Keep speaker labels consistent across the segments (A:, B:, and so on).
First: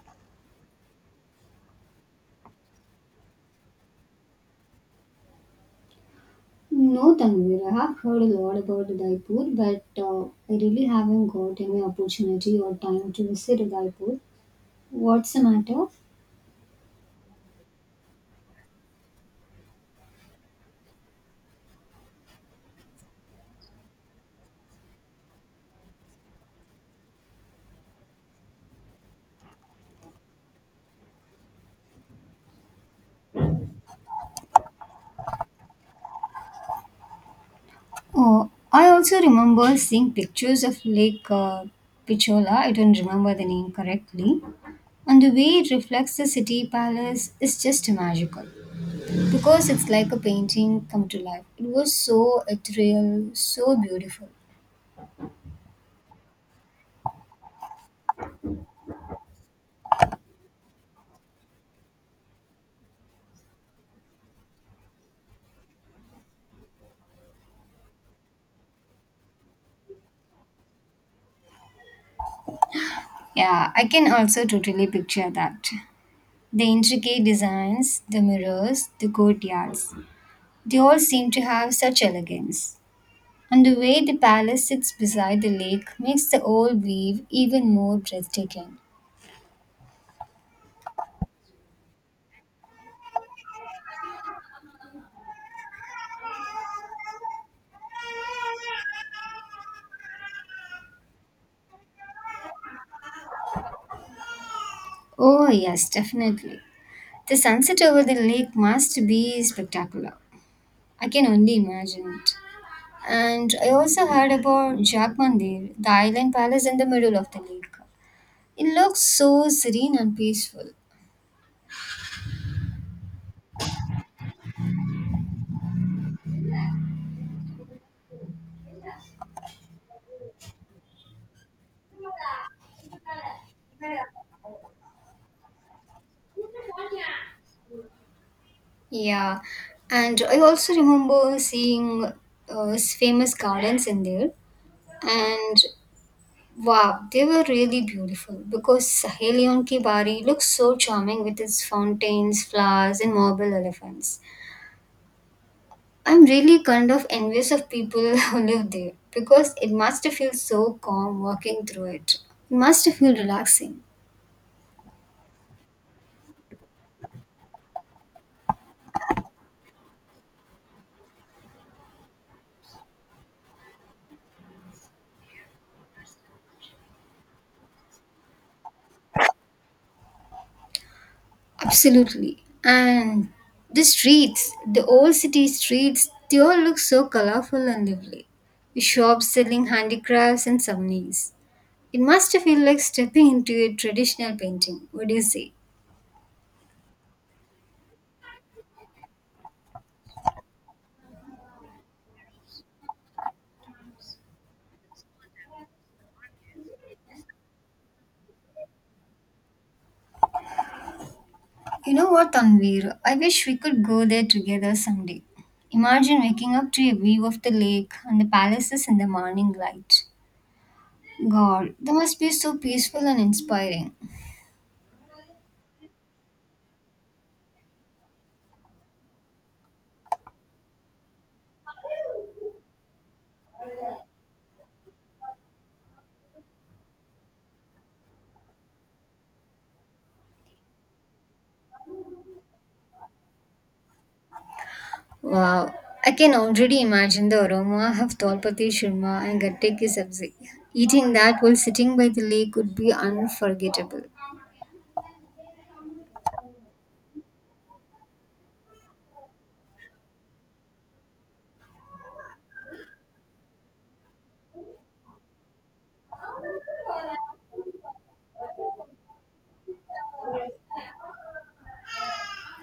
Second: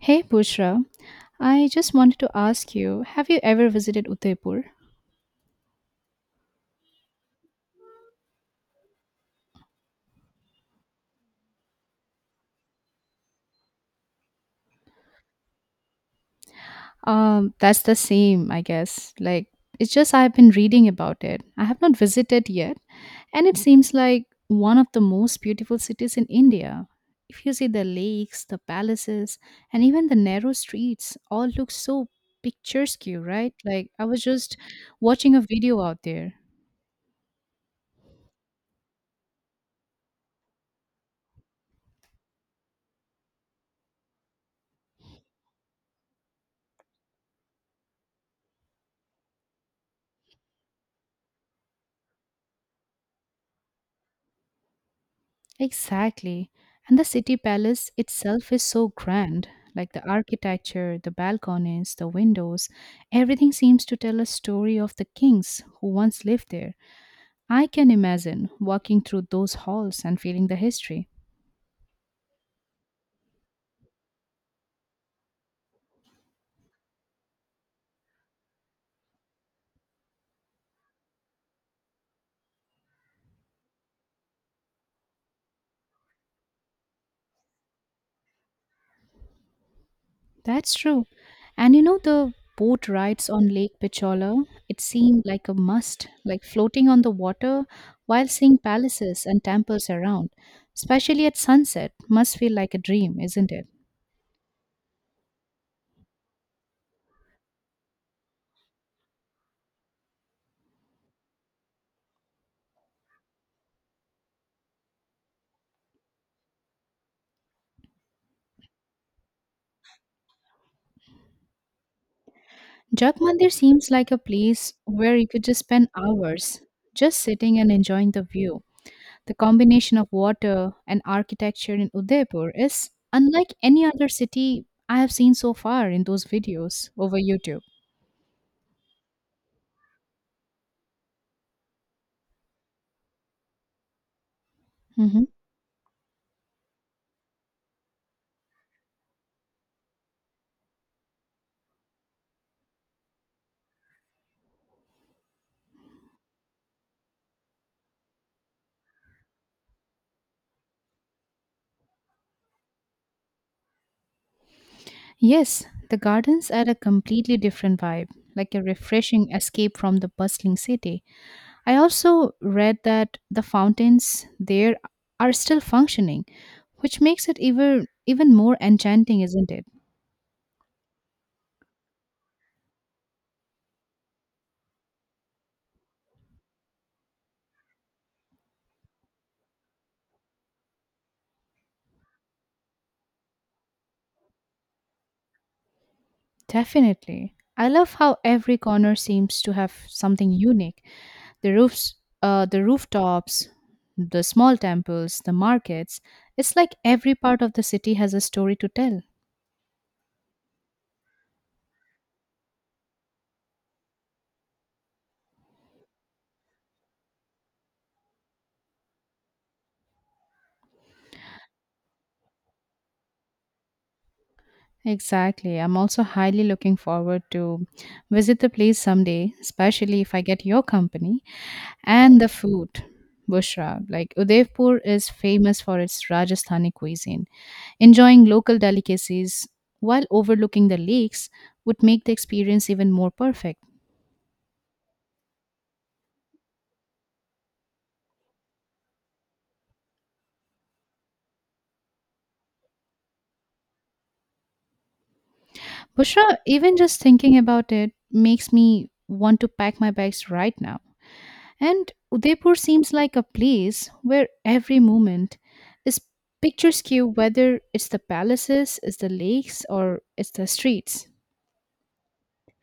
A: Hey Pushra, I just wanted to ask you have you ever visited Udaipur?
B: No, Tanvir, I have heard a lot about Udaipur, but I really haven't got any opportunity or time to visit Udaipur. What's the matter?
A: That's the same, I guess. Like, it's just I've been reading about it. I have not visited yet, and it seems like one of the most beautiful cities in India. If you see the lakes, the palaces, and even the narrow streets, all look so picturesque, right? Like, I was just watching a video out there.
B: Oh, I also remember seeing pictures of Lake Pichola. I don't remember the name correctly. And the way it reflects the city palace is just magical because it's like a painting come to life. It was so ethereal, so beautiful.
A: Exactly. And the city palace itself is so grand. Like the architecture, the balconies, the windows, everything seems to tell a story of the kings who once lived there. I can imagine walking through those halls and feeling the history.
B: Yeah, I can also totally picture that. The intricate designs, the mirrors, the courtyards, they all seem to have such elegance. And the way the palace sits beside the lake makes the whole view even more breathtaking.
A: That's true. And you know, the boat rides on Lake Pichola, it seemed like a must, like floating on the water while seeing palaces and temples around, especially at sunset, must feel like a dream, isn't it?
B: Oh, yes, definitely. The sunset over the lake must be spectacular. I can only imagine it. And I also heard about Jack Mandir, the island palace in the middle of the lake. It looks so serene and peaceful.
A: Jat Mandir seems like a place where you could just spend hours just sitting and enjoying the view. The combination of water and architecture in Udaipur is unlike any other city I have seen so far in those videos over YouTube.
B: Yeah, and I also remember seeing famous gardens in there,
A: Mhm.
B: and wow, they were really beautiful because Sahelion ki Bari looks so charming with its fountains, flowers, and marble elephants. I'm really kind of envious of people who live there because it must feel so calm walking through it. It must feel relaxing.
A: Yes, the gardens add a completely different vibe, like a refreshing escape from the bustling city. I also read that the fountains there are still functioning, which makes it even more enchanting, isn't it?
B: Absolutely. And the streets, the old city streets, they all look so colorful and lively, with shops selling handicrafts and souvenirs. It must feel like stepping into a traditional painting. What do you say?
A: Definitely. I love how every corner seems to have something unique. The roofs, the rooftops, the small temples, the markets. It's like every part of the city has a story to tell.
B: You know what, Tanvir? I wish we could go there together someday. Imagine waking up to a view of the lake and the palaces in the morning light. God, that must be so peaceful and inspiring.
A: Exactly. I'm also highly looking forward to visit the place someday, especially if I get your company and the food. Bushra, like Udaipur is famous for its Rajasthani cuisine. Enjoying local delicacies while overlooking the lakes would make the experience even more perfect.
B: Wow, I can already imagine the aroma of Dolpati Shurma and Gatte Ki Sabzi. Eating that while sitting by the lake would be unforgettable.
A: Bushra, even just thinking about it makes me want to pack my bags right now. And Udaipur seems like a place where every moment is picturesque, whether it's the palaces, it's the lakes, or it's the streets.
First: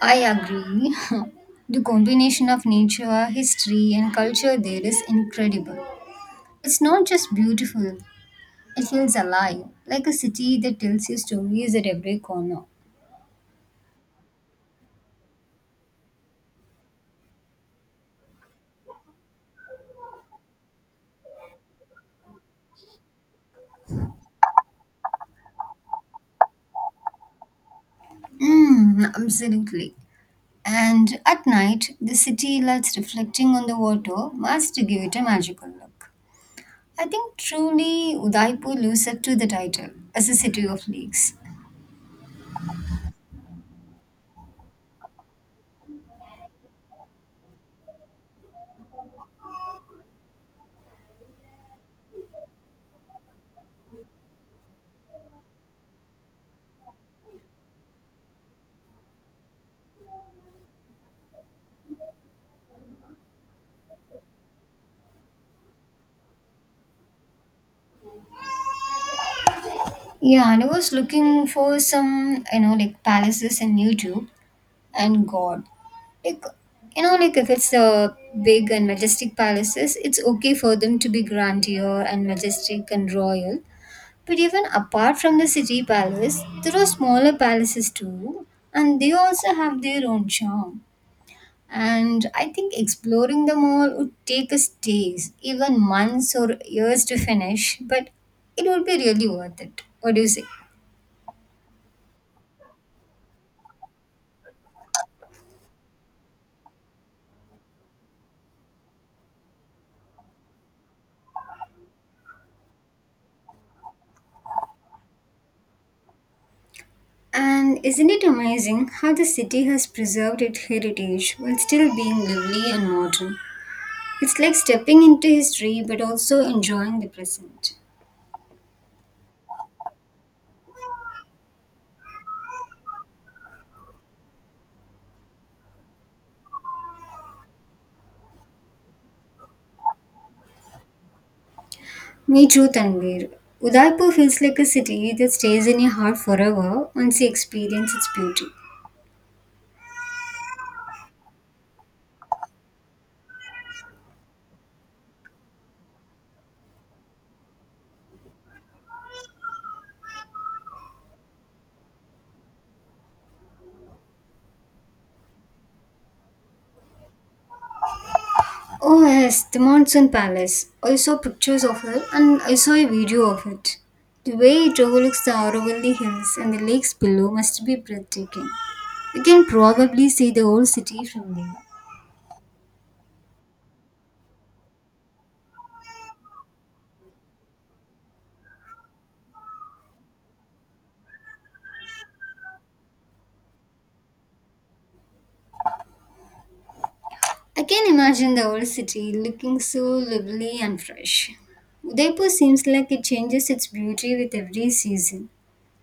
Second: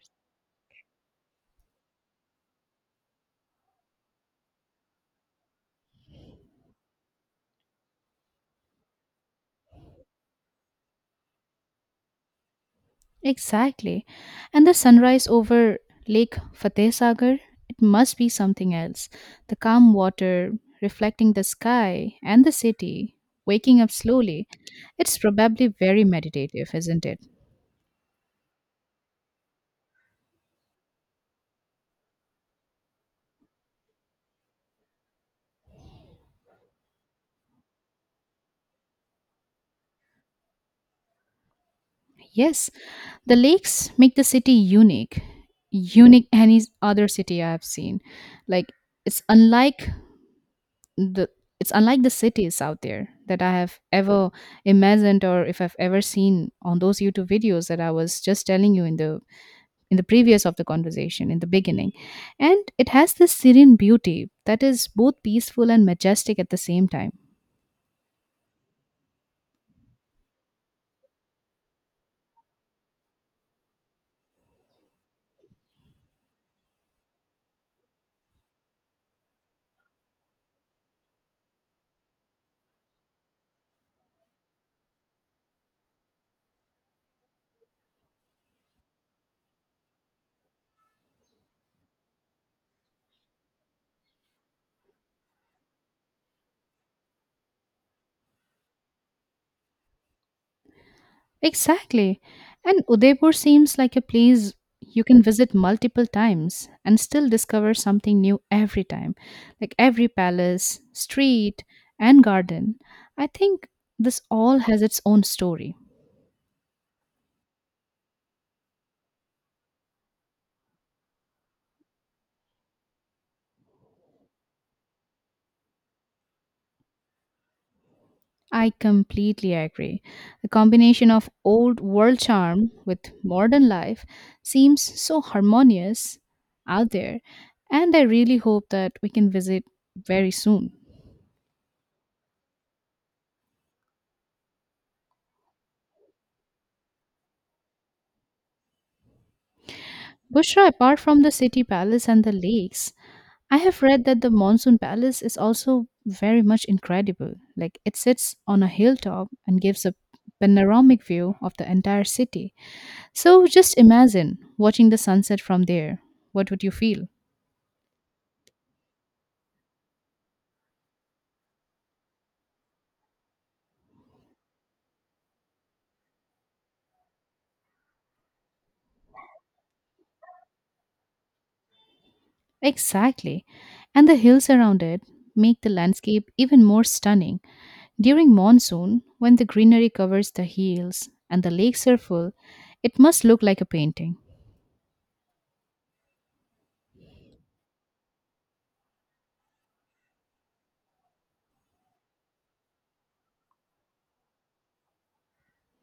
B: I agree. The combination of nature, history, and culture there is incredible. It's not just beautiful, it feels alive, like a city that tells you stories at every corner.
A: Exactly. And the sunrise over Lake Fateh Sagar, it must be something else. The calm water reflecting the sky and the city, waking up slowly. It's probably very meditative, isn't it?
B: Mm, absolutely. And at night, the city lights reflecting on the water must give it a magical look. I think truly Udaipur lives up to the title as a city of lakes.
A: Yes, the lakes make the city unique, unique any other city I have seen. Like it's unlike the it's unlike the cities out there that I have ever imagined or if I've ever seen on those YouTube videos that I was just telling you in the previous of the conversation in the beginning. And it has this serene beauty that is both peaceful and majestic at the same time.
B: Yeah, and I was looking for some, you know, like palaces in YouTube and God. Like, you know, like if it's the big and majestic palaces, it's okay for them to be grandeur and majestic and royal. But even apart from the city palace, there are smaller palaces too, and they also have their own charm. And I think exploring them all would take us days, even months or years to finish, but it would be really worth it. What do you say?
A: Exactly. And Udaipur seems like a place you can visit multiple times and still discover something new every time, like every palace, street, and garden. I think this all has its own story.
B: And isn't it amazing how the city has preserved its heritage while still being lively and modern? It's like stepping into history but also enjoying the present.
A: I completely agree. The combination of old world charm with modern life seems so harmonious out there, and I really hope that we can visit very soon.
B: Me too, Tanvir. Udaipur feels like a city that stays in your heart forever once you experience its beauty.
A: Bushra, apart from the city palace and the lakes, I have read that the Monsoon Palace is also very much incredible. Like it sits on a hilltop and gives a panoramic view of the entire city. So just imagine watching the sunset from there. What would you feel?
B: Oh yes, the Monsoon Palace. I saw pictures of it and I saw a video of it. The way it overlooks the Aravalli Hills and the lakes below must be breathtaking. You can probably see the old city from there.
A: Exactly. And the hills around it make the landscape even more stunning. During monsoon, when the greenery covers the hills and the lakes are full, it must look like a painting.
B: I can imagine the old city looking so lively and fresh. Udaipur seems like it changes its beauty with every season.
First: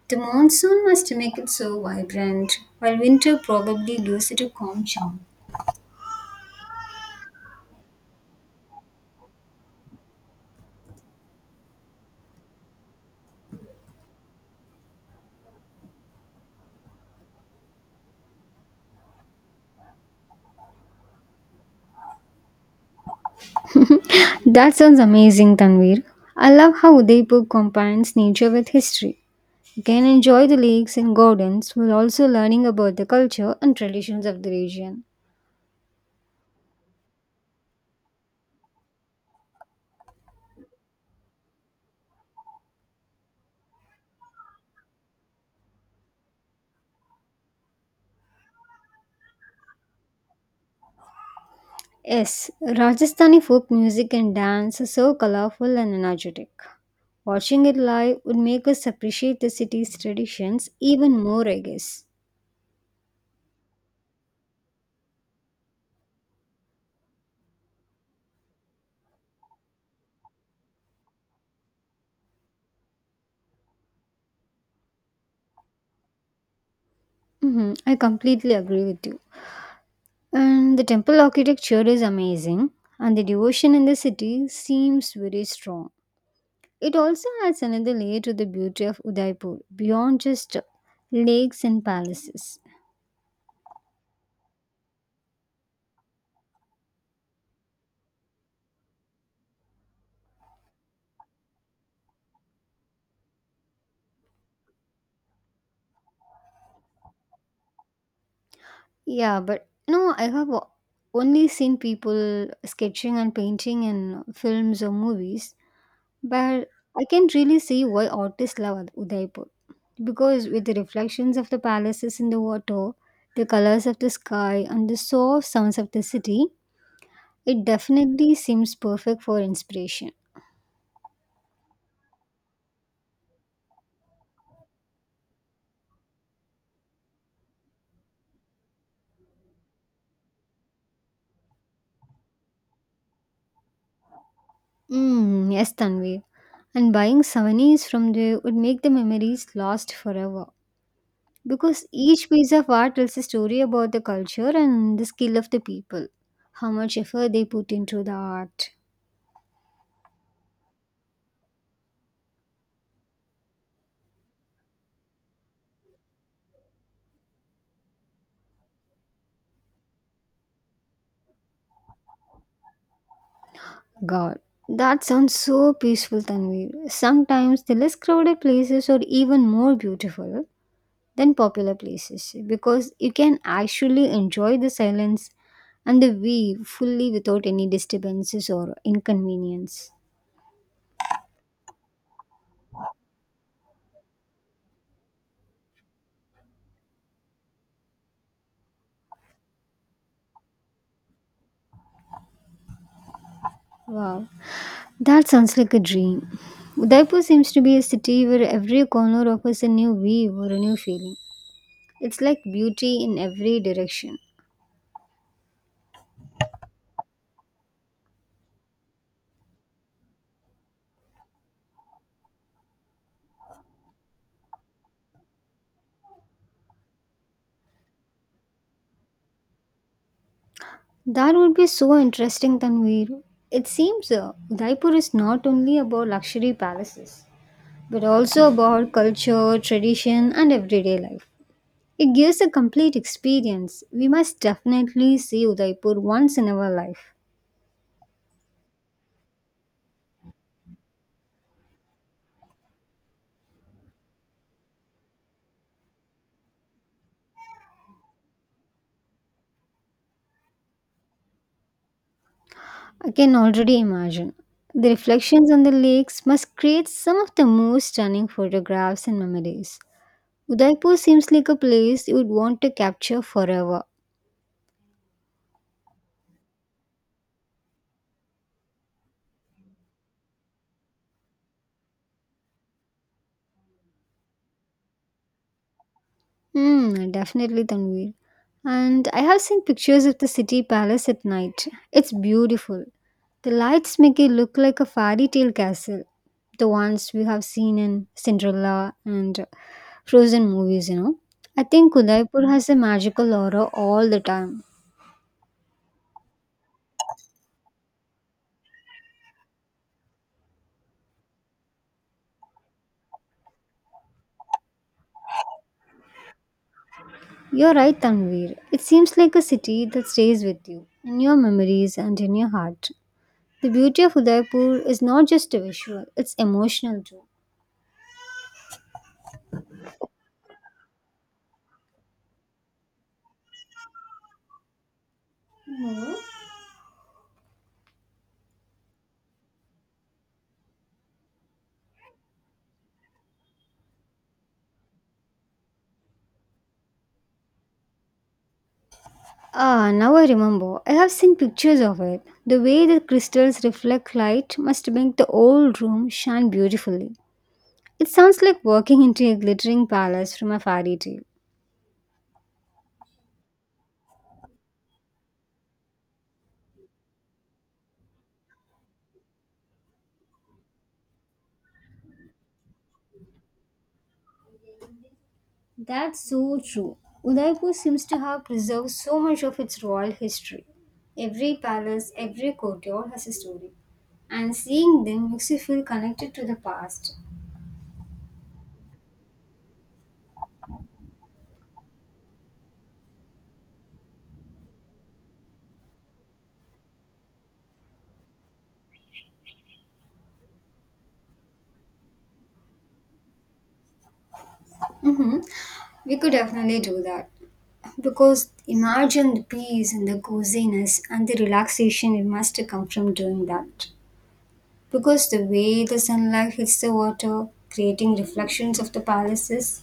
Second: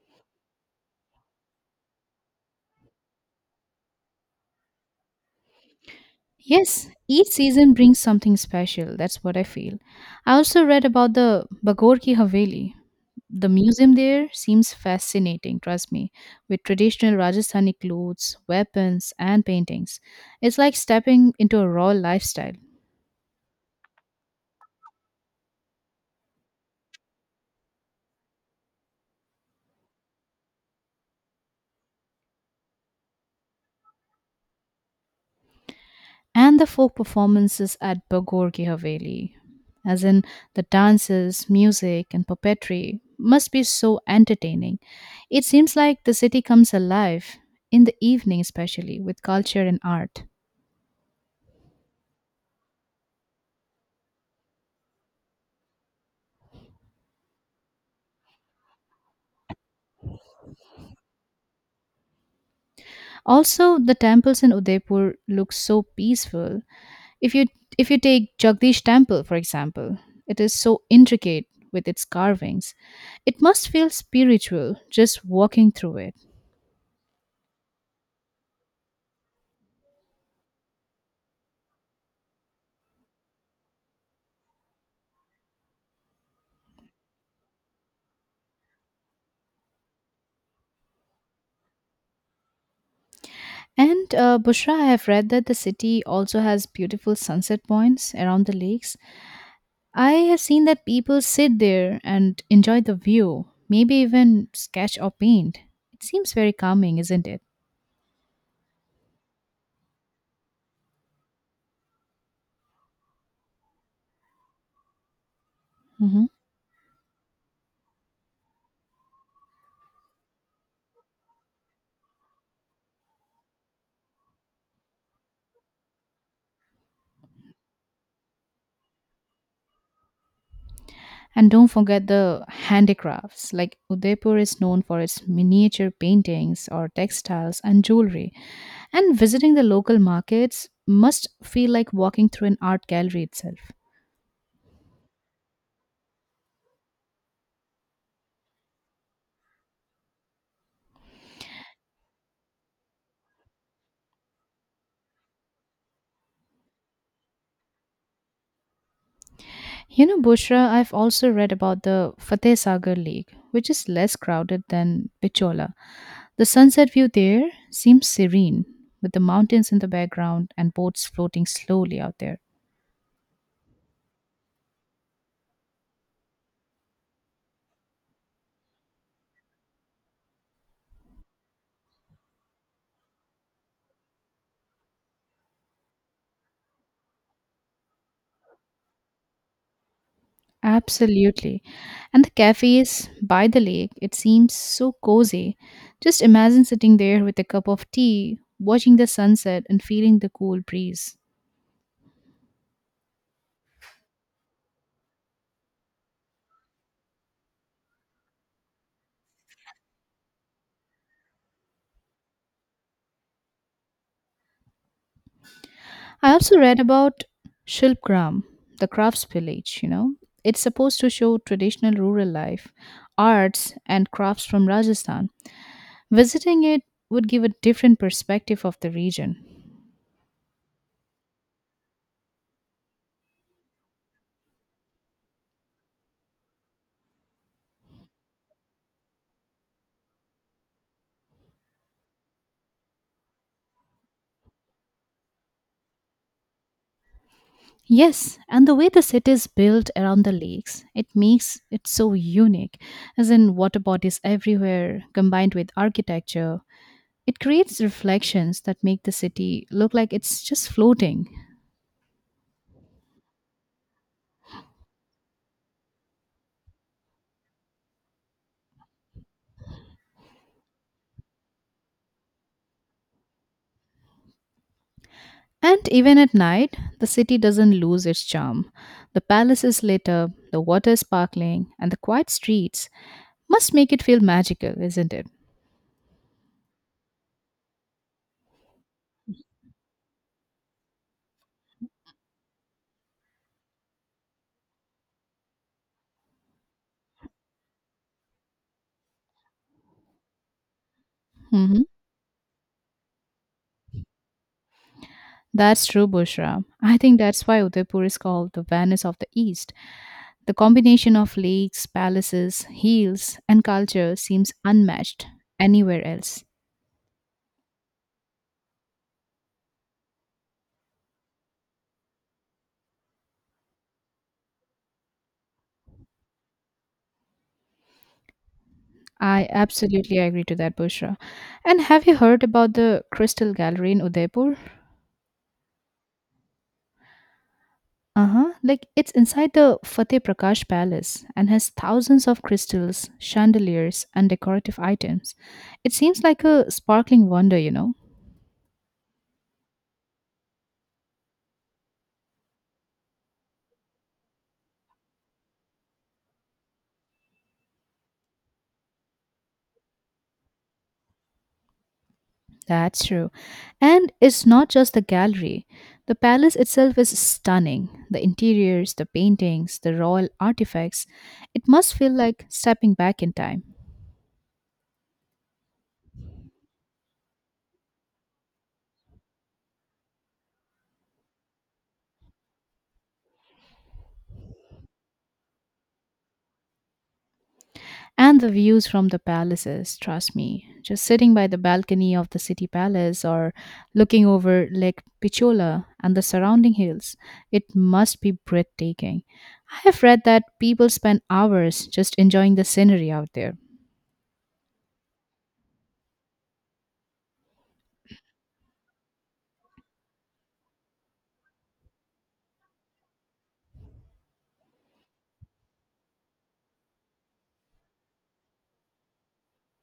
B: The monsoon must make it so vibrant, while winter probably gives it a calm charm.
A: Yes, each season brings something special. That's what I feel. I also read about the Bagor ki Haveli. The museum there seems fascinating, trust me, with traditional Rajasthani clothes, weapons, and paintings. It's like stepping into a raw lifestyle.
B: That sounds amazing, Tanvir. I love how Udaipur combines nature with history. You can enjoy the lakes and gardens while also learning about the culture and traditions of the region.
A: And the folk performances at Bogorgi Haveli, as in the dances, music, and puppetry, must be so entertaining. It seems like the city comes alive in the evening, especially with culture and art.
B: Yes, Rajasthani folk music and dance are so colorful and energetic. Watching it live would make us appreciate the city's traditions even more, I guess.
A: Also, the temples in Udaipur look so peaceful. If you if you take Jagdish Temple, for example, it is so intricate with its carvings. It must feel spiritual just walking through it.
B: Hmm, I completely agree with you. And the temple architecture is amazing, and the devotion in the city seems very strong. It also adds another layer to the beauty of Udaipur beyond just lakes and palaces.
A: And Bushra, I have read that the city also has beautiful sunset points around the lakes. I have seen that people sit there and enjoy the view, maybe even sketch or paint. It seems very calming, isn't it?
B: Yeah, but no, only seen people sketching and painting in films or movies,
A: Hmm.
B: but I can really see why artists love Udaipur because with the reflections of the palaces in the water, the colors of the sky, and the soft sounds of the city, it definitely seems perfect for inspiration.
A: And don't forget the handicrafts. Like Udaipur is known for its miniature paintings or textiles and jewelry. And visiting the local markets must feel like walking through an art gallery itself.
B: Mm, yes, Tanvi. And buying souvenirs from there would make the memories last forever, because each piece of art tells a story about the culture and the skill of the people. How much effort they put into the art.
A: You know, Bushra, I've also read about the Fateh Sagar Lake, which is less crowded than Pichola. The sunset view there seems serene, with the mountains in the background and boats floating slowly out there.
B: God. That sounds so peaceful, Tanvi. Sometimes the less crowded places are even more beautiful than popular places because you can actually enjoy the silence and the view fully without any disturbances or inconvenience.
A: Absolutely. And the cafes by the lake, it seems so cozy. Just imagine sitting there with a cup of tea, watching the sunset and feeling the cool breeze.
B: Wow, that sounds like a dream. Udaipur seems to be a city where every corner offers a new view or a new feeling. It's like beauty in every direction.
A: I also read about Shilpgram, the crafts village, you know. It's supposed to show traditional rural life, arts, and crafts from Rajasthan. Visiting it would give a different perspective of the region.
B: That would be so interesting, Tanvir. It seems Udaipur is not only about luxury palaces, but also about culture, tradition, and everyday life. It gives a complete experience. We must definitely see Udaipur once in our life.
A: Yes, and the way the city is built around the lakes, it makes it so unique, as in water bodies everywhere combined with architecture. It creates reflections that make the city look like it's just floating.
B: I can already imagine. The reflections on the lakes must create some of the most stunning photographs and memories. Udaipur seems like a place you would want to capture forever.
A: And even at night, the city doesn't lose its charm. The palace is lit up, the water is sparkling, and the quiet streets must make it feel magical, isn't it?
B: Hmm, definitely Tanvir. And I have seen pictures of the city palace at night. It's beautiful. The lights make it look like a fairy tale castle. The ones we have seen in Cinderella and Frozen movies, you know. I
A: Hmm.
B: think Udaipur has a magical aura all the time.
A: That's true, Bushra. I think that's why Udaipur is called the Venice of the East. The combination of lakes, palaces, hills, and culture seems unmatched anywhere else.
B: You're right, Tanvir. It seems like a city that stays with you, in your memories and in your heart. The beauty of Udaipur is not just visual, it's emotional too.
A: I absolutely agree to that, Bushra. And have you heard about the Crystal Gallery in Udaipur? Uh-huh. Like it's inside the Fateh Prakash Palace and has thousands of crystals, chandeliers, and decorative items. It seems like a sparkling wonder, you know.
B: Ah, now I remember. I have seen pictures of it. The way the crystals reflect light must make the old room shine beautifully. It sounds like walking into a glittering palace from a fairy tale.
A: That's true. And it's not just the gallery. The palace itself is stunning. The interiors, the paintings, the royal artifacts. It must feel like stepping back in time.
B: That's so true. Udaipur seems to have preserved so much of its royal history. Every palace, every courtyard has a story, and seeing them makes you feel connected to the past.
A: And the views from the palaces, trust me. Just sitting by the balcony of the city palace or looking over Lake Picciola and the surrounding hills, it must be breathtaking. I have read that people spend hours just enjoying the scenery out there.
B: We could definitely do that because imagine the peace and the coziness and the relaxation it must come from doing that. Because the way the sunlight hits the water, creating reflections of the palaces,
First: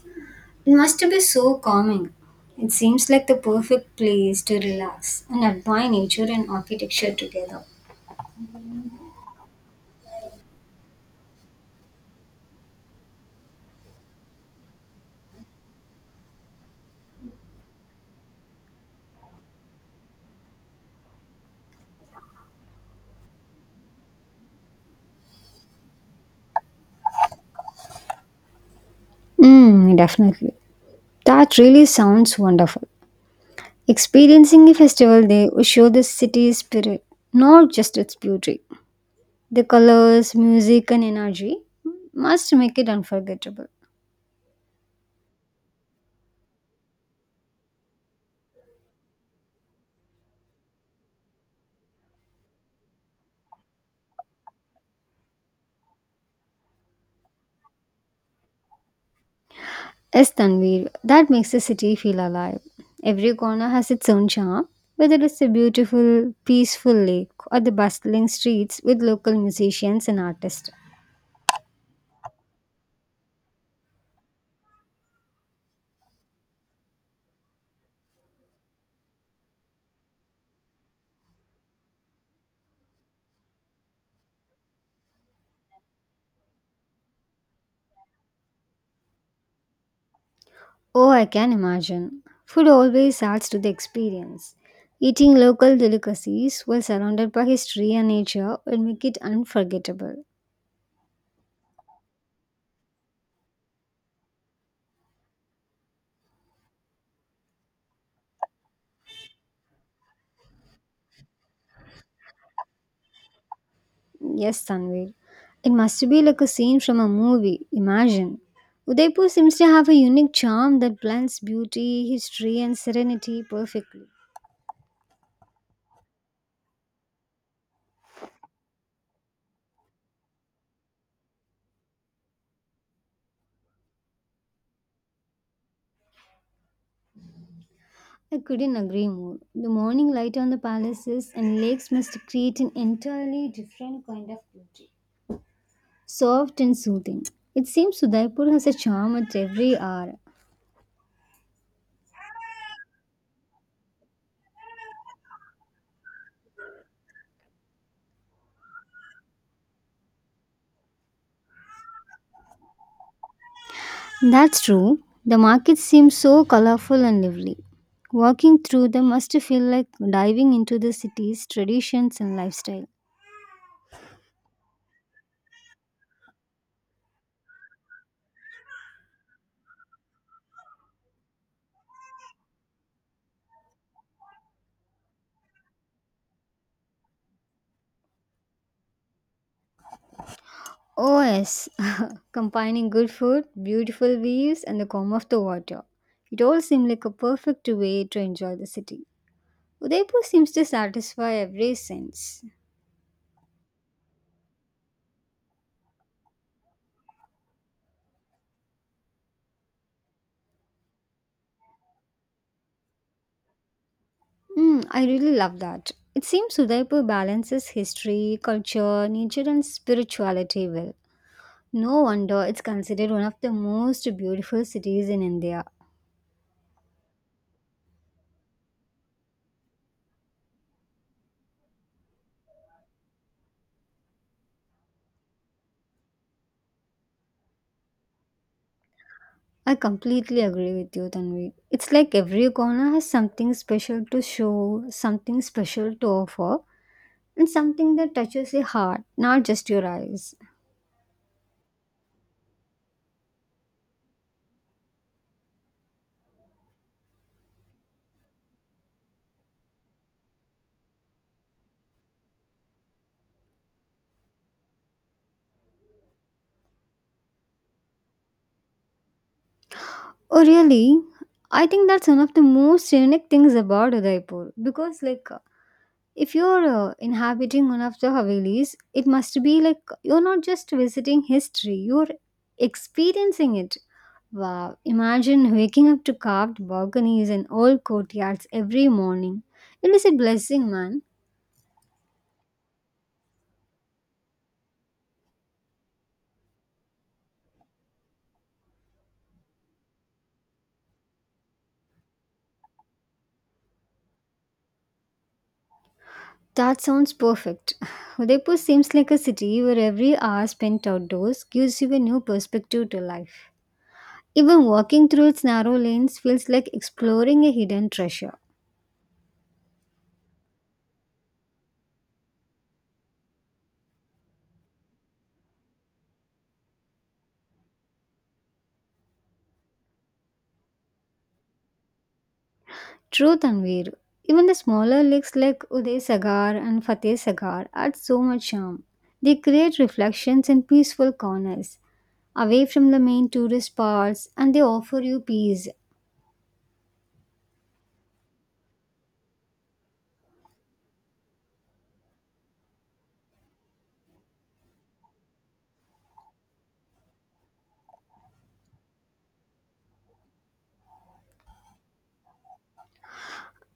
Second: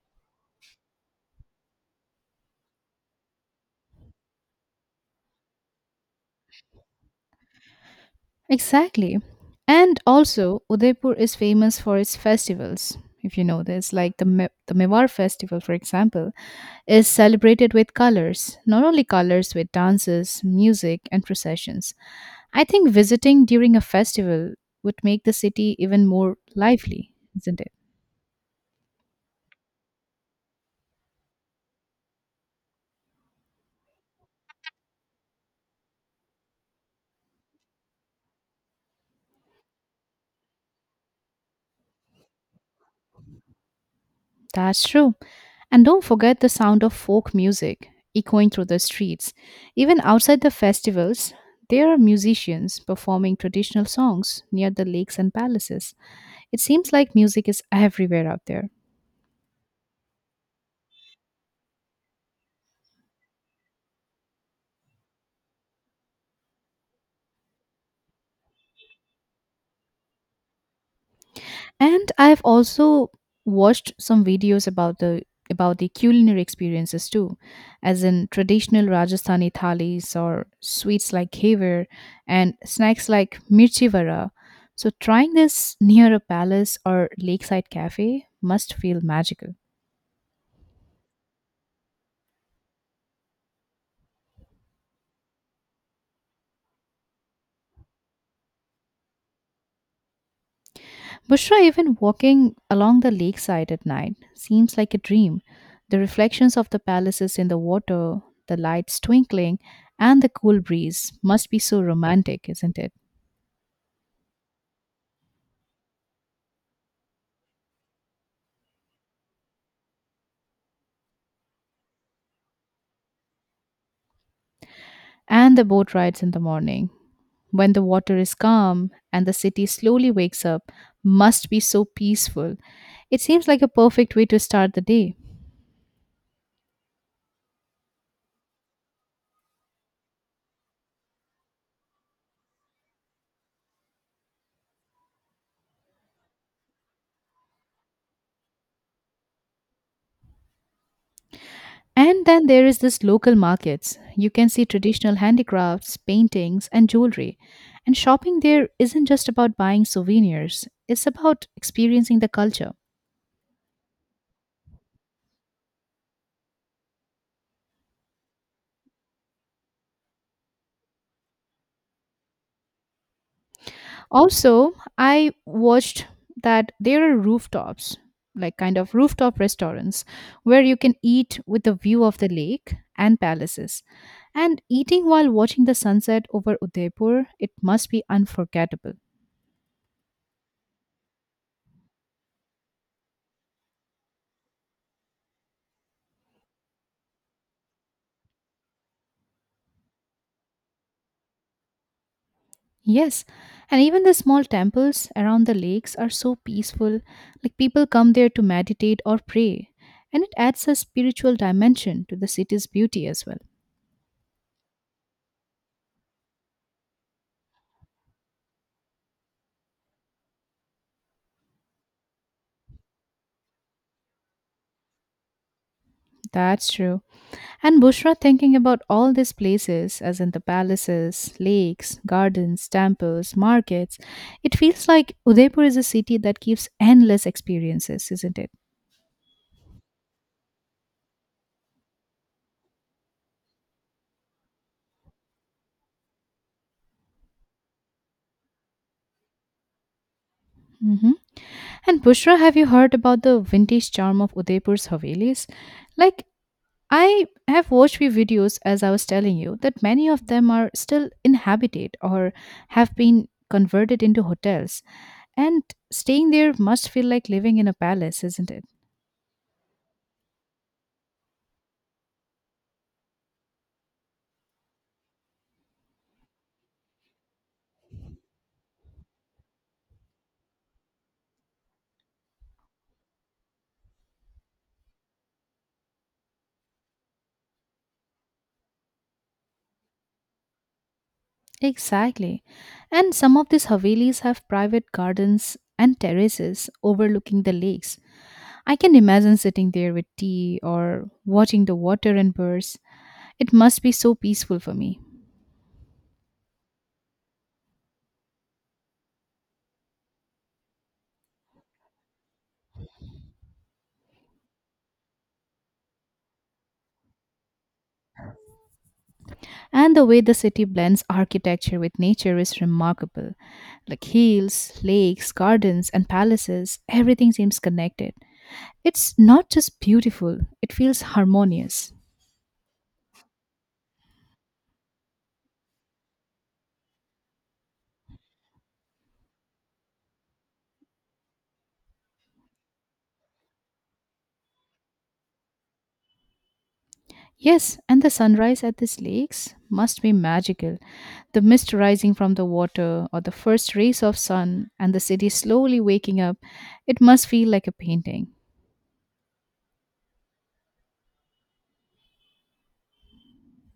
B: it must be so calming. It seems like the perfect place to relax and admire nature and architecture together.
A: Exactly. And also, Udaipur is famous for its festivals. If you know this, like the Mewar festival, for example, is celebrated with colors, not only colors, with dances, music, and processions. I think visiting during a festival would make the city even more lively, isn't it?
B: Mm, definitely. That really sounds wonderful. Experiencing a festival day will show the city's spirit, not just its beauty. The colors, music, and energy must make it unforgettable.
A: That's true. And don't forget the sound of folk music echoing through the streets. Even outside the festivals, there are musicians performing traditional songs near the lakes and palaces. It seems like music is everywhere out there.
B: Yes, Tanvir, that makes the city feel alive. Every corner has its own charm, whether it's the beautiful, peaceful lake or the bustling streets with local musicians and artists.
A: And I've also watched some videos about the culinary experiences too, as in traditional Rajasthani thalis or sweets like khever and snacks like mirchi vada. So trying this near a palace or lakeside cafe must feel magical.
B: Oh, I can imagine. Food always adds to the experience. Eating local delicacies while surrounded by history and nature will make it unforgettable.
A: Bushra, even walking along the lakeside at night seems like a dream. The reflections of the palaces in the water, the lights twinkling, and the cool breeze must be so romantic, isn't it?
B: Yes, Tanvir. It must be like a scene from a movie. Imagine. Udaipur seems to have a unique charm that blends beauty, history, and serenity perfectly.
A: And the boat rides in the morning, when the water is calm and the city slowly wakes up, must be so peaceful. It seems like a perfect way to start the day.
B: I couldn't agree more. The morning light on the palaces and lakes must create an entirely different kind of beauty. Soft and soothing. It seems Udaipur has a charm at every hour.
A: And then there is this local markets. You can see traditional handicrafts, paintings, and jewelry. And shopping there isn't just about buying souvenirs, it's about experiencing the culture.
B: That's true. The markets seem so colorful and lively. Walking through them must feel like diving into the city's traditions and lifestyle.
A: Also, I watched that there are rooftops, like kind of rooftop restaurants, where you can eat with a view of the lake and palaces. And eating while watching the sunset over Udaipur, it must be unforgettable.
B: Oh, yes, combining good food, beautiful views, and the calm of the water. It all seemed like a perfect way to enjoy the city. Udaipur seems to satisfy every sense.
A: Yes, and even the small temples around the lakes are so peaceful, like people come there to meditate or pray. And it adds a spiritual dimension to the city's beauty as well.
B: Mm, I really love that. It seems Udaipur balances history, culture, nature, and spirituality well. No wonder it's considered one of the most beautiful cities in India.
A: That's true. And Bushra thinking about all these places, as in the palaces, lakes, gardens, temples, markets, it feels like Udaipur is a city that gives endless experiences, isn't it?
B: I completely agree with you, Tanvi. It's like every corner has something special to show, something special to offer, and something that touches your heart, not just your eyes.
A: Hmm. And Bushra, have you heard about the vintage charm of Udaipur's Havelis? Like, I have watched few videos, as I was telling you, that many of them are still inhabited or have been converted into hotels. And staying there must feel like living in a palace, isn't it?
B: Oh, really? I think that's one of the most unique things about Udaipur because, like, if you're inhabiting one of the Havelis, it must be like you're not just visiting history, you're experiencing it. Wow, imagine waking up to carved balconies and old courtyards every morning. It is a blessing, man.
A: Exactly. And some of these Havelis have private gardens and terraces overlooking the lakes. I can imagine sitting there with tea or watching the water and birds. It must be so peaceful for me.
B: That sounds perfect. Udaipur seems like a city where every hour spent outdoors gives you a new perspective to life. Even walking through its narrow lanes feels like exploring a hidden treasure.
A: And the way the city blends architecture with nature is remarkable. Like hills, lakes, gardens, and palaces, everything seems connected. It's not just beautiful, it feels harmonious.
B: True, Tanvir. Even the smaller lakes like Uday Sagar and Fateh Sagar add so much charm. They create reflections in peaceful corners, away from the main tourist parts, and they offer you peace.
A: Yes, and the sunrise at these lakes must be magical. The mist rising from the water, or the first rays of sun, and the city slowly waking up, it must feel like a painting.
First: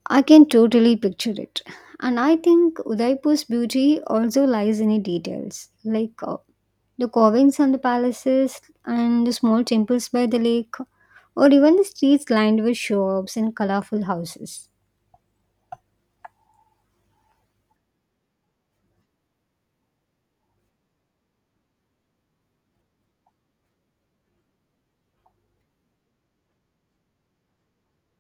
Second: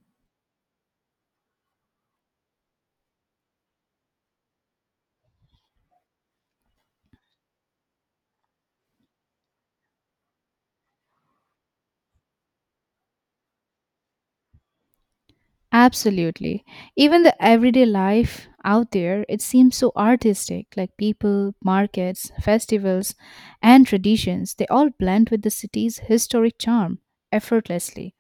B: I can totally picture it. And I think Udaipur's beauty also lies in the details, like the carvings on the palaces and the small temples by the lake, or even the streets lined with shops and colorful houses.
A: Absolutely. Even the everyday life out there, it seems so artistic, like people, markets, festivals, and traditions. They all blend with the city's historic charm effortlessly.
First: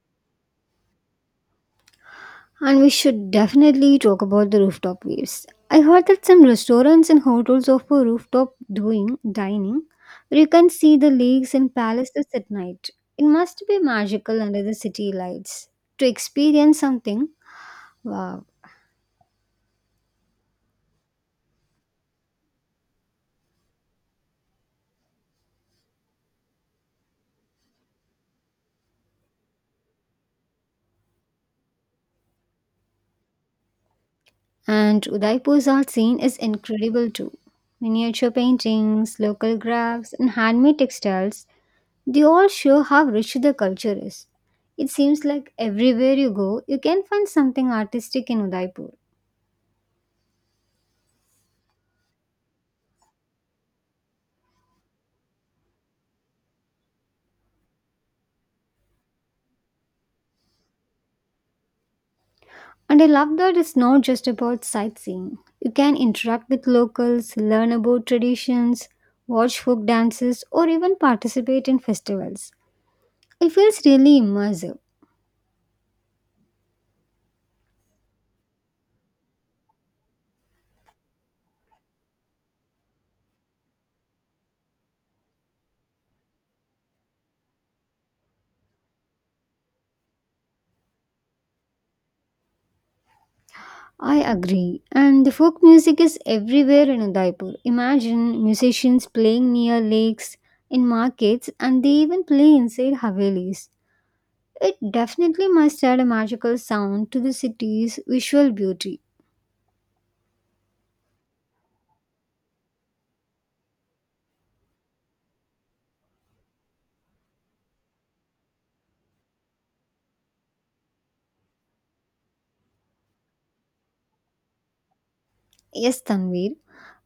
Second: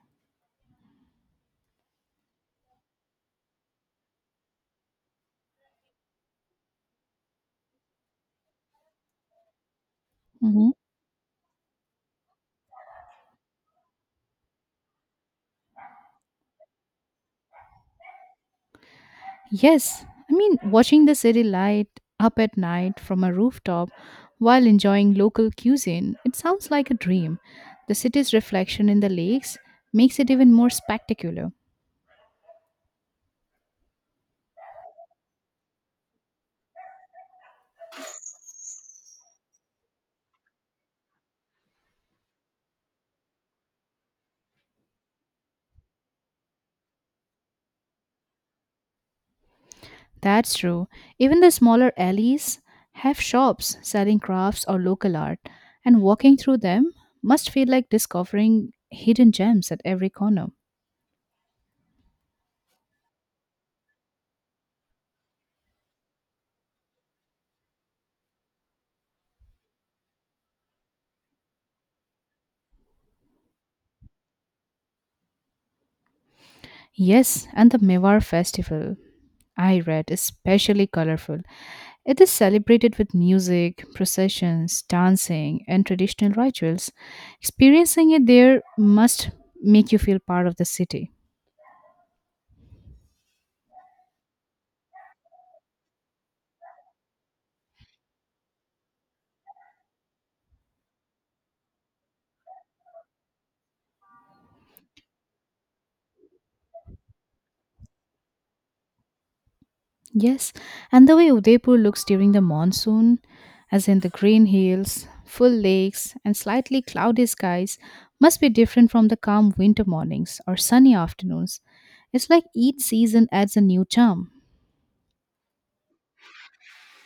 B: And we should definitely talk about the rooftop waves. I heard that some restaurants and hotels offer rooftop doing dining where you can see the lakes and palaces at night. It must be magical under the city lights. To experience something, wow.
A: Yes, I mean, watching the city light up at night from a rooftop while enjoying local cuisine, it sounds like a dream. The city's reflection in the lakes makes it even more spectacular.
B: And Udaipur's art scene is incredible too. Miniature paintings, local crafts, and handmade textiles, they all show how rich the culture is. It seems like everywhere you go, you can find something artistic in Udaipur.
A: That's true. Even the smaller alleys have shops selling crafts or local art, and walking through them must feel like discovering hidden gems at every corner.
B: And I love that it's not just about sightseeing. You can interact with locals, learn about traditions, watch folk dances, or even participate in festivals. It feels really immersive.
A: Yes, and the Mewar festival, I read, is especially colorful. It is celebrated with music, processions, dancing, and traditional rituals. Experiencing it there must make you feel part of the city.
B: I agree. And the folk music is everywhere in Udaipur. Imagine musicians playing near lakes, in markets, and they even play inside havelis. It definitely must add a magical sound to the city's visual beauty.
A: Yes, and the way Udaipur looks during the monsoon, as in the green hills, full lakes, and slightly cloudy skies, must be different from the calm winter mornings or sunny afternoons. It's like each season adds a new charm.
B: Yes, Tanvir.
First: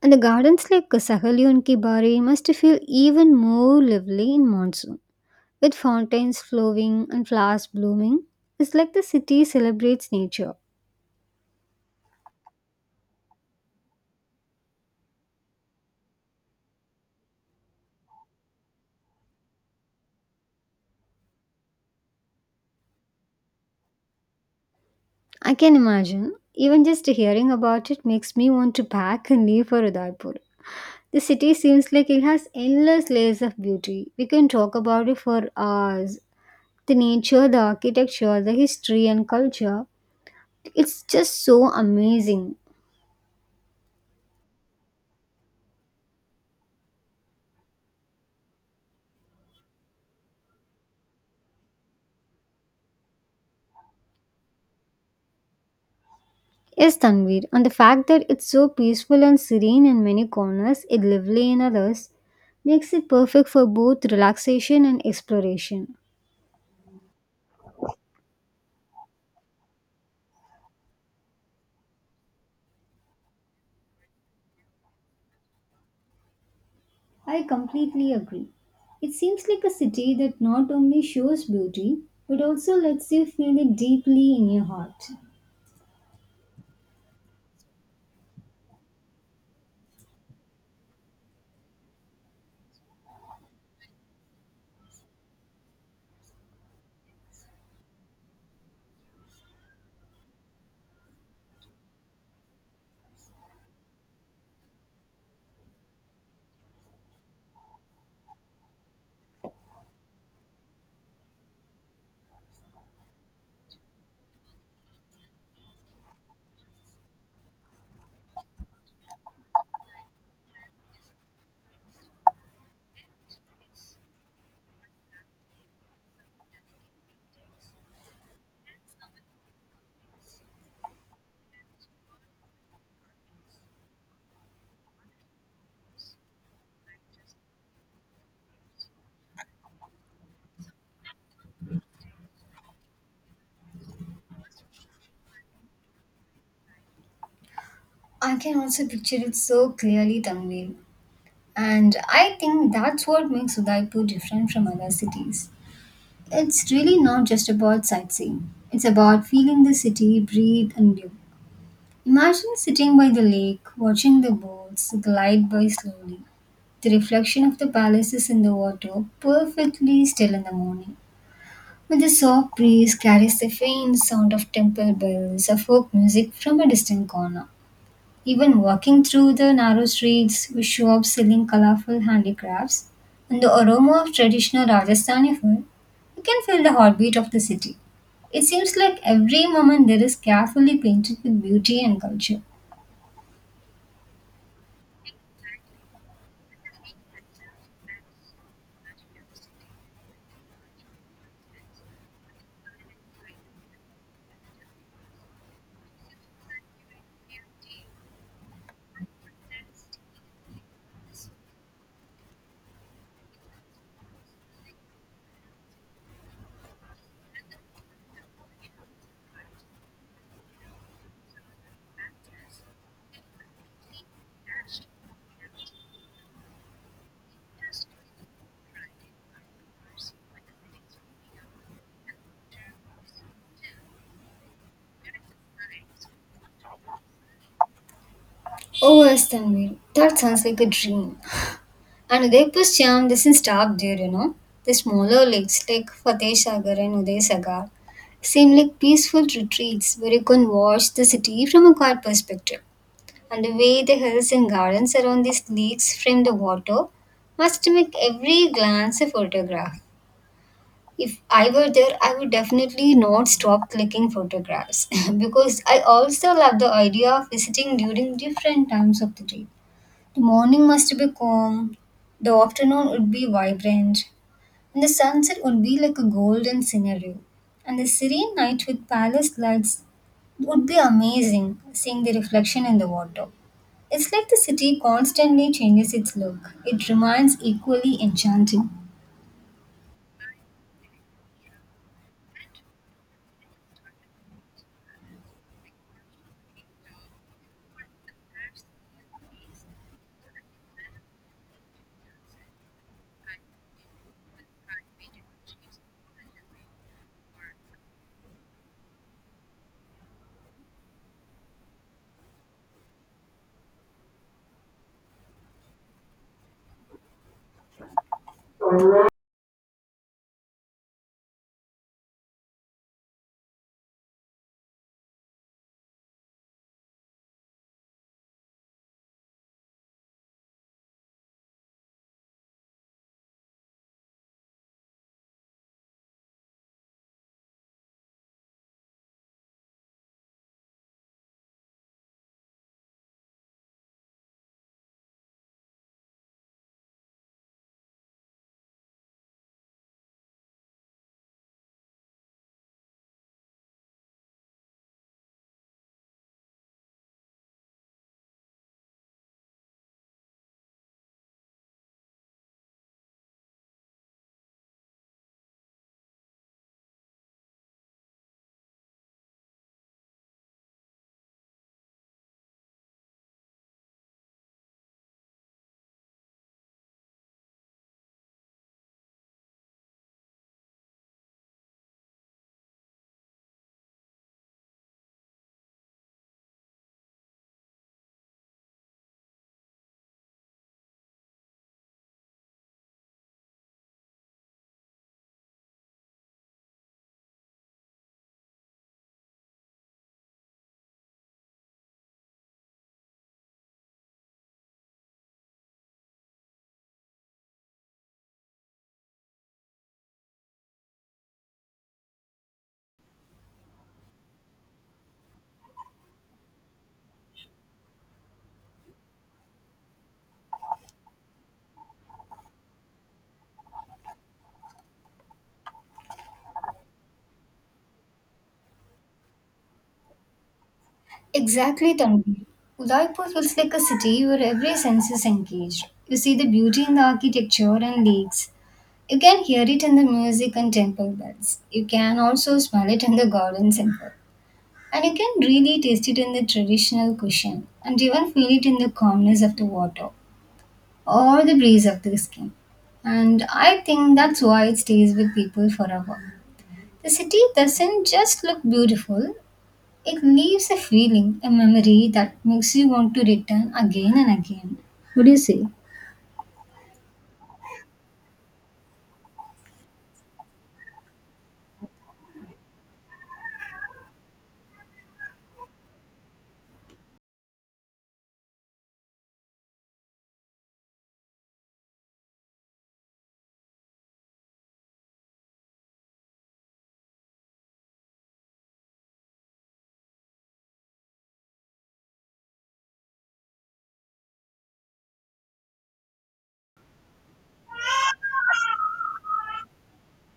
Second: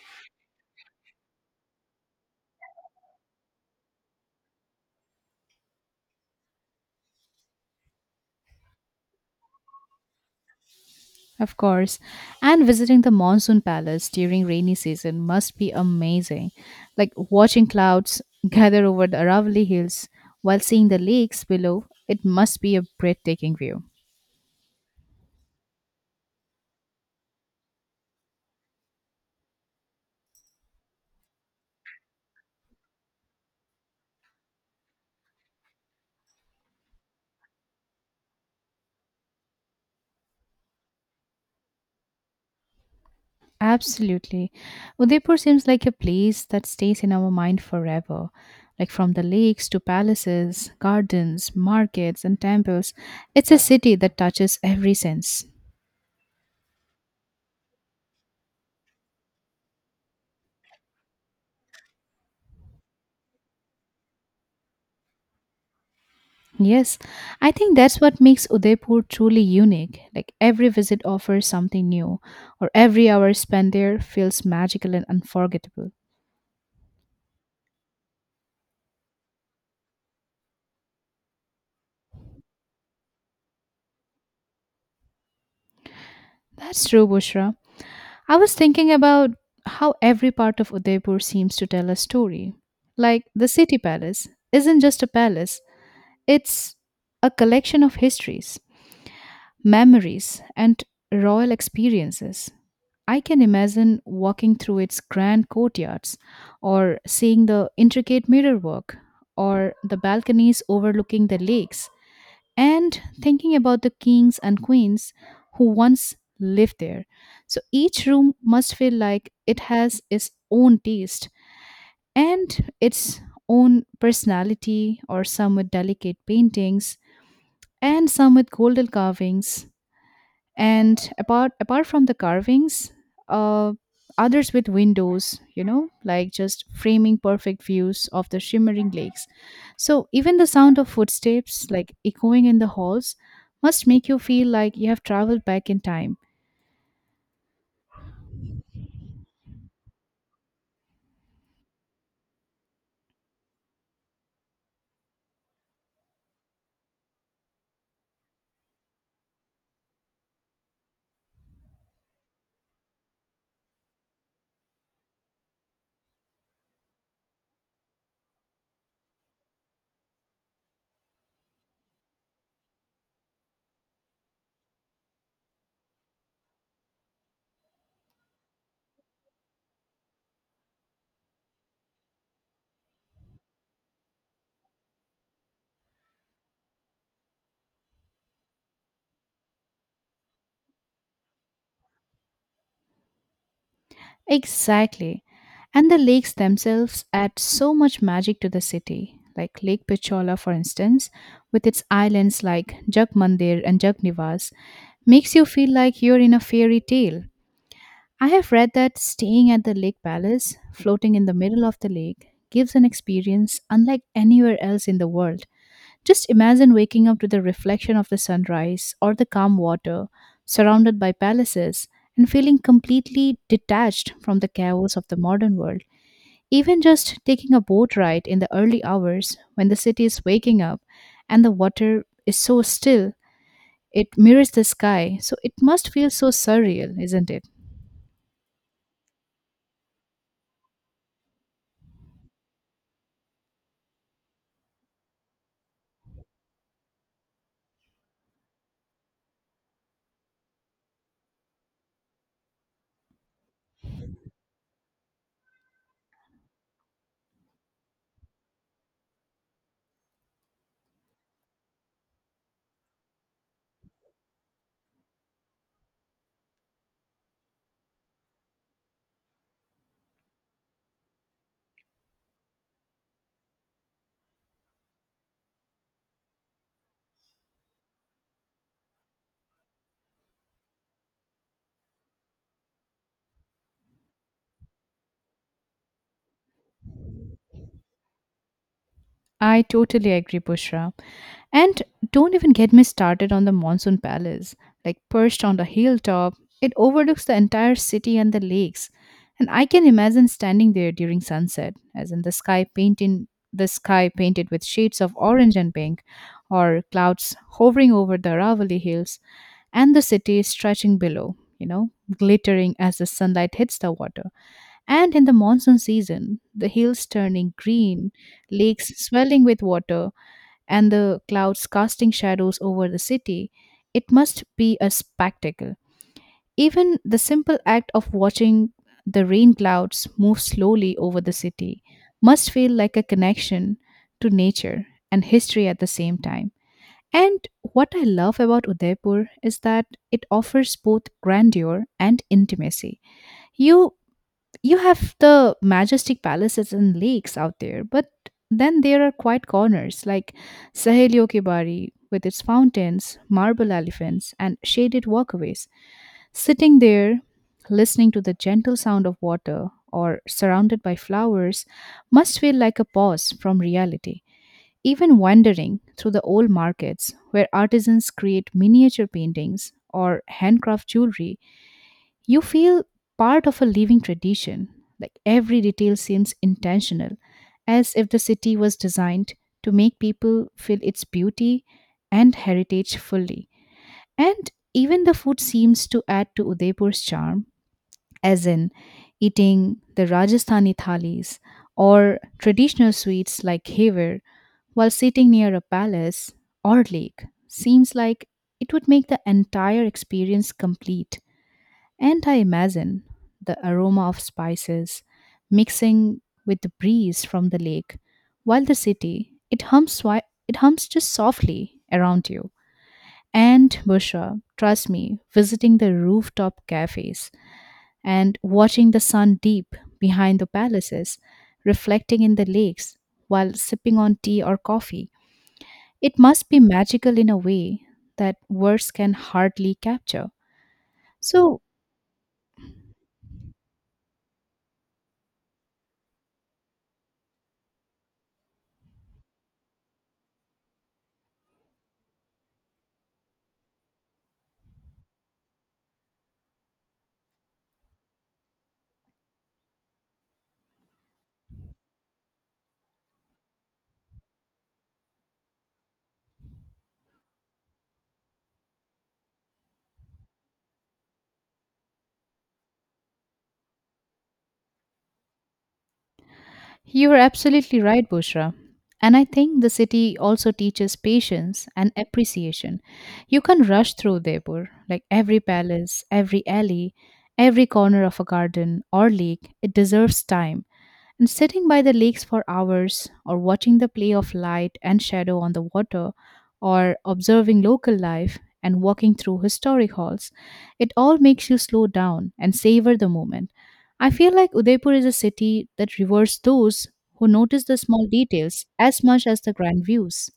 B: And the gardens like Sahelyun Ki Bari must feel even more lively in monsoon. With fountains flowing and flowers blooming, it's like the city celebrates nature.
A: Of course. And visiting the monsoon palace during rainy season must be amazing. Like watching clouds gather over the Aravalli Hills while seeing the lakes below, it must be a breathtaking view.
B: I can imagine. Even just hearing about it makes me want to pack and leave for Udaipur. The city seems like it has endless layers of beauty. We can talk about it for hours. The nature, the architecture, the history and culture. It's just so amazing.
A: Absolutely. Udaipur seems like a place that stays in our mind forever. Like from the lakes to palaces, gardens, markets, and temples, it's a city that touches every sense.
B: Yes, Tanvir, and the fact that it's so peaceful and serene in many corners, yet lively in others, makes it perfect for both relaxation and exploration.
A: Yes, I think that's what makes Udaipur truly unique. Like every visit offers something new, or every hour spent there feels magical and unforgettable.
B: I completely agree. It seems like a city that not only shows beauty, but also lets you feel it deeply in your heart.
A: That's true, Bushra. I was thinking about how every part of Udaipur seems to tell a story. Like the city palace isn't just a palace, it's a collection of histories, memories, and royal experiences. I can imagine walking through its grand courtyards, or seeing the intricate mirrorwork, or the balconies overlooking the lakes, and thinking about the kings and queens who once lived there. So each room must feel like it has its own taste and its own personality, or some with delicate paintings, and some with golden carvings, and apart from the carvings, uh, others with windows, you know, like just framing perfect views of the shimmering lakes. So even the sound of footsteps, like echoing in the halls, must make you feel like you have traveled back in time.
B: I can also picture it so clearly, Tanvir. And I think that's what makes Udaipur different from other cities. It's really not just about sightseeing. It's about feeling the city breathe and live. Imagine sitting by the lake, watching the boats glide by slowly. The reflection of the palaces in the water, perfectly still in the morning. When the soft breeze carries the faint sound of temple bells or folk music from a distant corner. Even walking through the narrow streets with shops selling colorful handicrafts and the aroma of traditional Rajasthani food, you can feel the heartbeat of the city. It seems like every moment there is carefully painted with beauty and culture.
A: Exactly. And the lakes themselves add so much magic to the city, like Lake Pichola for instance, with its islands like Jak Mandir and Jagnivas, makes you feel like you're in a fairy tale. I have read that staying at the lake palace, floating in the middle of the lake, gives an experience unlike anywhere else in the world. Just imagine waking up to the reflection of the sunrise or the calm water, surrounded by palaces, and feeling completely detached from the chaos of the modern world. Even just taking a boat ride in the early hours, when the city is waking up and the water is so still, it mirrors the sky, so it must feel so surreal, isn't it?
B: Oh, yes, Tanvir. That sounds like a dream. And Udaipur charm doesn't stop there. The smaller lakes like Fateh Sagar and Uday Sagar seem like peaceful retreats where you can watch the city from a quiet perspective. And the way the hills and gardens around these lakes frame the water must make every glance a photograph. If I were there, I would definitely not stop clicking photographs because I also love the idea of visiting during different times of the day. The morning must be calm, the afternoon would be vibrant, and the sunset would be like a golden scenery. And the serene night with palace lights would be amazing seeing the reflection in the water. It's like the city constantly changes its look. It remains equally enchanting.
A: I totally agree, Bushra. And don't even get me started on the Monsoon Palace, like perched on the hilltop. It overlooks the entire city and the lakes. And I can imagine standing there during sunset, as in the sky painted with shades of orange and pink, or clouds hovering over the Aravali hills, and the city stretching below, you know, glittering as the sunlight hits the water. And in the monsoon season, the hills turning green, lakes swelling with water, and the clouds casting shadows over the city, it must be a spectacle. Even the simple act of watching the rain clouds move slowly over the city must feel like a connection to nature and history at the same time. And what I love about Udaipur is that it offers both grandeur and intimacy. You you have the majestic palaces and lakes out there, but then there are quiet corners like Saheliyo Ki, with its fountains, marble elephants, and shaded walkways. Sitting there, listening to the gentle sound of water or surrounded by flowers, must feel like a pause from reality. Even wandering through the old markets where artisans create miniature paintings or handcraft jewelry, you feel part of a living tradition. Like every detail seems intentional, as if the city was designed to make people feel its beauty and heritage fully. And even the food seems to add to Udaipur's charm, as in eating the Rajasthani thalis or traditional sweets like khever while sitting near a palace or lake, seems like it would make the entire experience complete. And I imagine the aroma of spices mixing with the breeze from the lake while the city, it hums just softly around you. And Busha, trust me, visiting the rooftop cafes and watching the sun deep behind the palaces, reflecting in the lakes while sipping on tea or coffee. It must be magical in a way that words can hardly capture. So,
B: Exactly, Tanvi. Udaipur feels like a city where every sense is engaged. You see the beauty in the architecture and lakes. You can hear it in the music and temple bells. You can also smell it in the garden simple. And you can really taste it in the traditional cushion and even feel it in the calmness of the water or the breeze of the skin. And I think that's why it stays with people forever. The city doesn't just look beautiful, it leaves a feeling, a memory that makes you want to return again and again. What do you say?
A: you're absolutely right, Bushra. And I think the city also teaches patience and appreciation. You can rush through Jaipur, like every palace, every alley, every corner of a garden or lake, it deserves time. And sitting by the lakes for hours, or watching the play of light and shadow on the water, or observing local life and walking through historic halls, it all makes you slow down and savor the moment. I feel like Udaipur is a city that rewards those who notice the small details as much as the grand views.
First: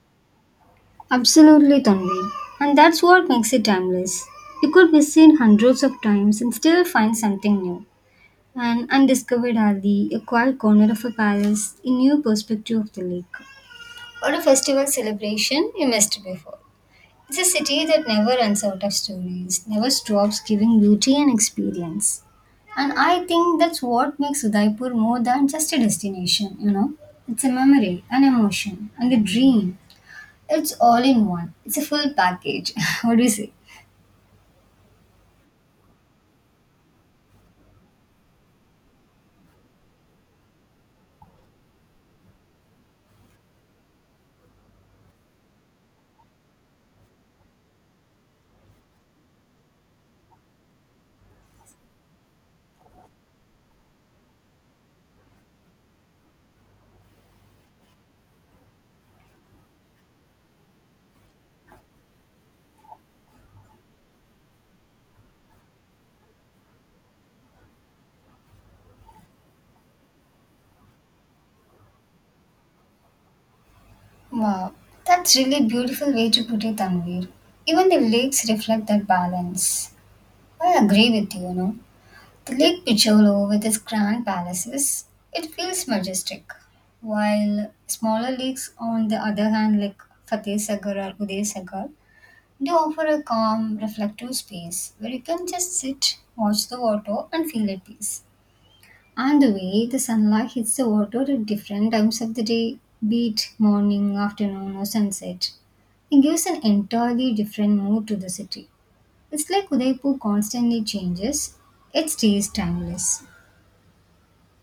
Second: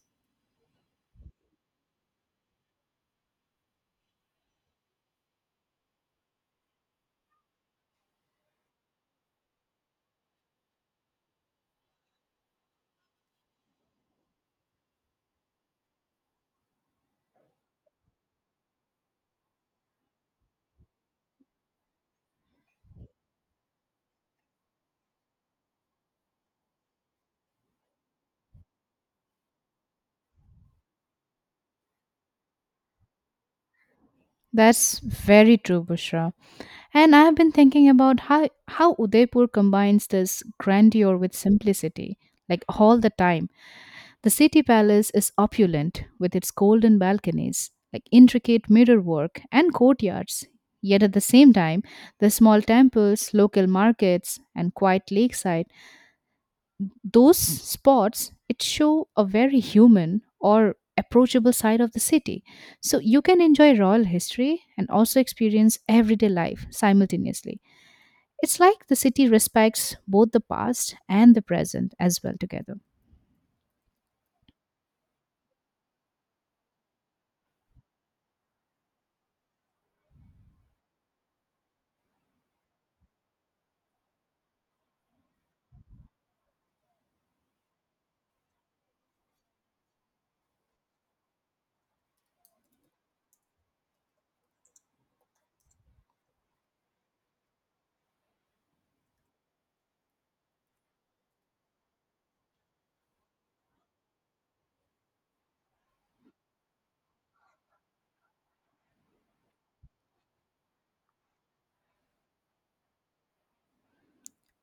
B: Absolutely, Tanvi. And that's what makes it timeless. It could be seen hundreds of times and still find something new. An undiscovered alley, a quiet corner of a palace, a new perspective of the lake. Or a festival celebration you missed before. It's a city that never runs out of stories, never stops giving beauty and experience. And I think that's what makes Udaipur more than just a destination? It's a memory, an emotion, and a dream. It's all in one. It's a full package. What do you say?
A: That's very true, Bushra. And I have been thinking about how Udaipur combines this grandeur with simplicity. Like all the time, the city palace is opulent with its golden balconies, like intricate mirror work and courtyards. Yet at the same time, the small temples, local markets, and quiet lakeside, those spots it show a very human or approachable side of the city. So you can enjoy royal history and also experience everyday life simultaneously. It's like the city respects both the past and the present as well together.
B: Wow, that's really beautiful way to put it, Tanvir. Even the lakes reflect that balance. I agree with you, you know. The Lake Picholo with its grand palaces, it feels majestic. While smaller lakes, on the other hand, like Fateh Sagar or Uday Sagar, they offer a calm, reflective space where you can just sit, watch the water, and feel at peace. And the way the sunlight hits the water at different times of the day, be it morning, afternoon, or sunset, it gives an entirely different mood to the city. It's like Udaipur constantly changes, it stays timeless.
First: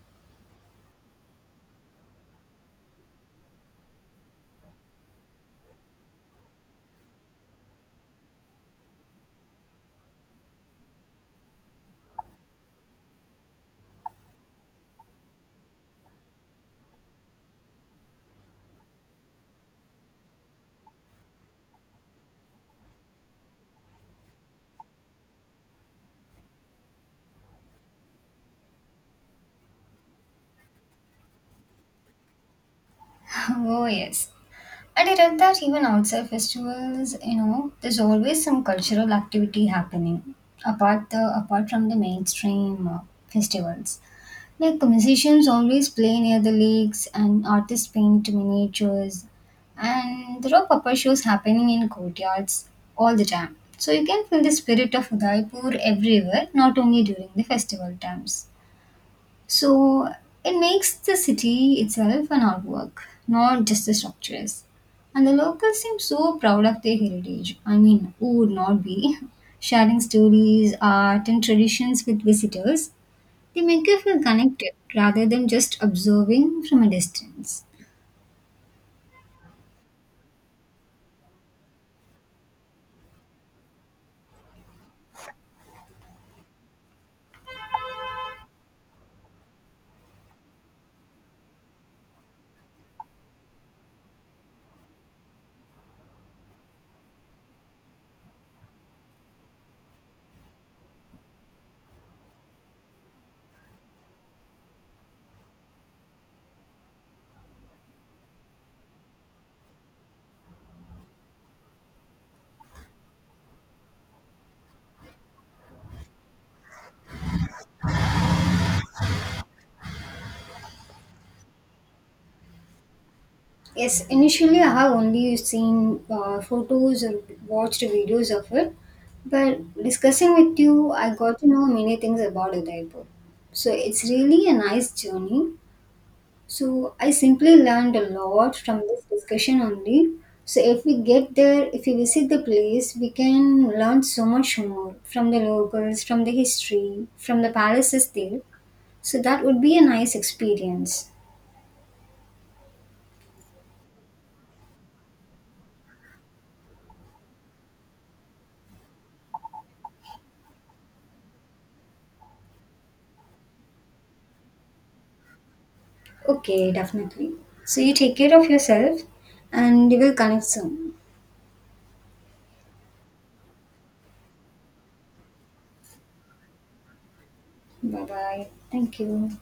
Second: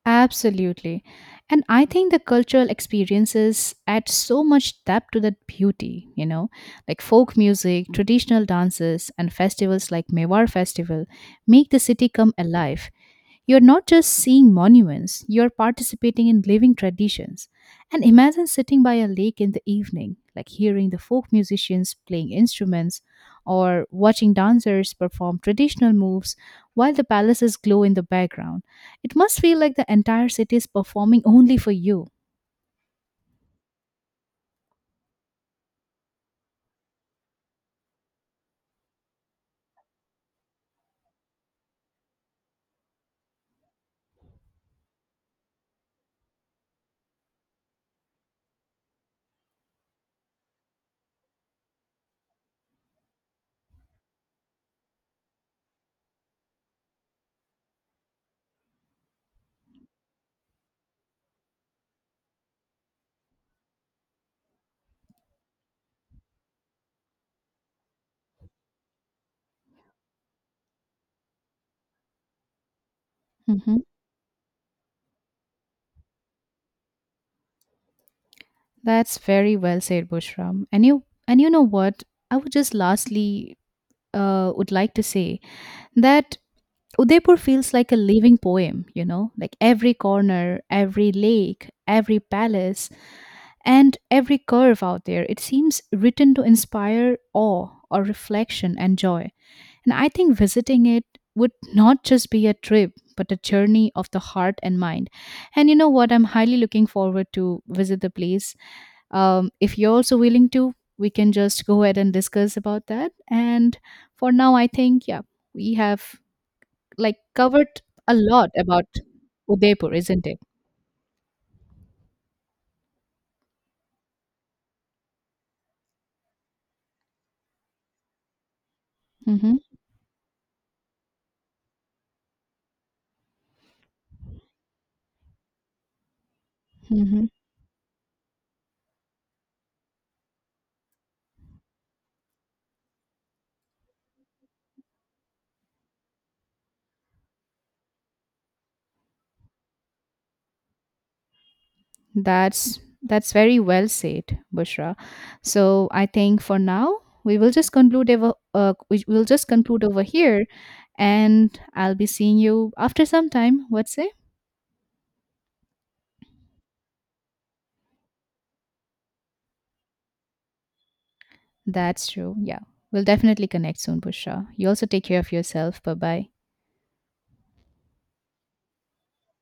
A: Absolutely. And I think the cultural experiences add so much depth to that beauty, you know, like folk music, traditional dances, and festivals like Mewar Festival make the city come alive. You're not just seeing monuments, you're participating in living traditions. And imagine sitting by a lake in the evening, like hearing the folk musicians playing instruments or watching dancers perform traditional moves while the palaces glow in the background. It must feel like the entire city is performing only for you.
B: Oh, yes. And I read that even outside festivals, you know, there's always some cultural activity happening apart from the mainstream festivals. Like musicians always play near the lakes and artists paint miniatures and there are puppet shows happening in courtyards all the time. So you can feel the spirit of Udaipur everywhere, not only during the festival times. So it makes the city itself an artwork, not just the structures. And the locals seem so proud of their heritage. I mean, who would not be? Sharing stories, art, and traditions with visitors, they
A: Hmm.
B: make you feel connected rather than just observing from a distance.
A: That's very well said, Bushram. And you know what? I would just lastly, would like to say that Udaipur feels like a living poem, you know, like every corner, every lake, every palace, and every curve out there. It seems written to inspire awe or reflection and joy. And I think visiting it would not just be a trip, but a journey of the heart and mind. And you know what? I'm highly looking forward to visit the place. If you're also willing to, we can just go ahead and discuss about that. And for now, I think, yeah, we have like covered a lot about Udaipur, isn't it?
B: Yes, initially I have only seen photos or watched videos of it,
A: Mm-hmm.
B: but discussing with you, I got to know many things about Udaipur. So it's really a nice journey. So I
A: Mm-hmm.
B: simply learned a lot from this discussion only. So if we get there, if we visit the place, we can learn so much more from the locals, from the history, from the palaces there. So that would be a nice experience.
A: That's very well said, Bushra. So I think for now we will just conclude over. We will just conclude over here, and I'll be seeing you after some time. What say?
B: Okay, definitely. So you take care of yourself and we will connect soon.
A: That's true. Yeah, we'll definitely connect soon, Bushra. You also take care of yourself. Bye bye.
B: Bye bye. Thank you.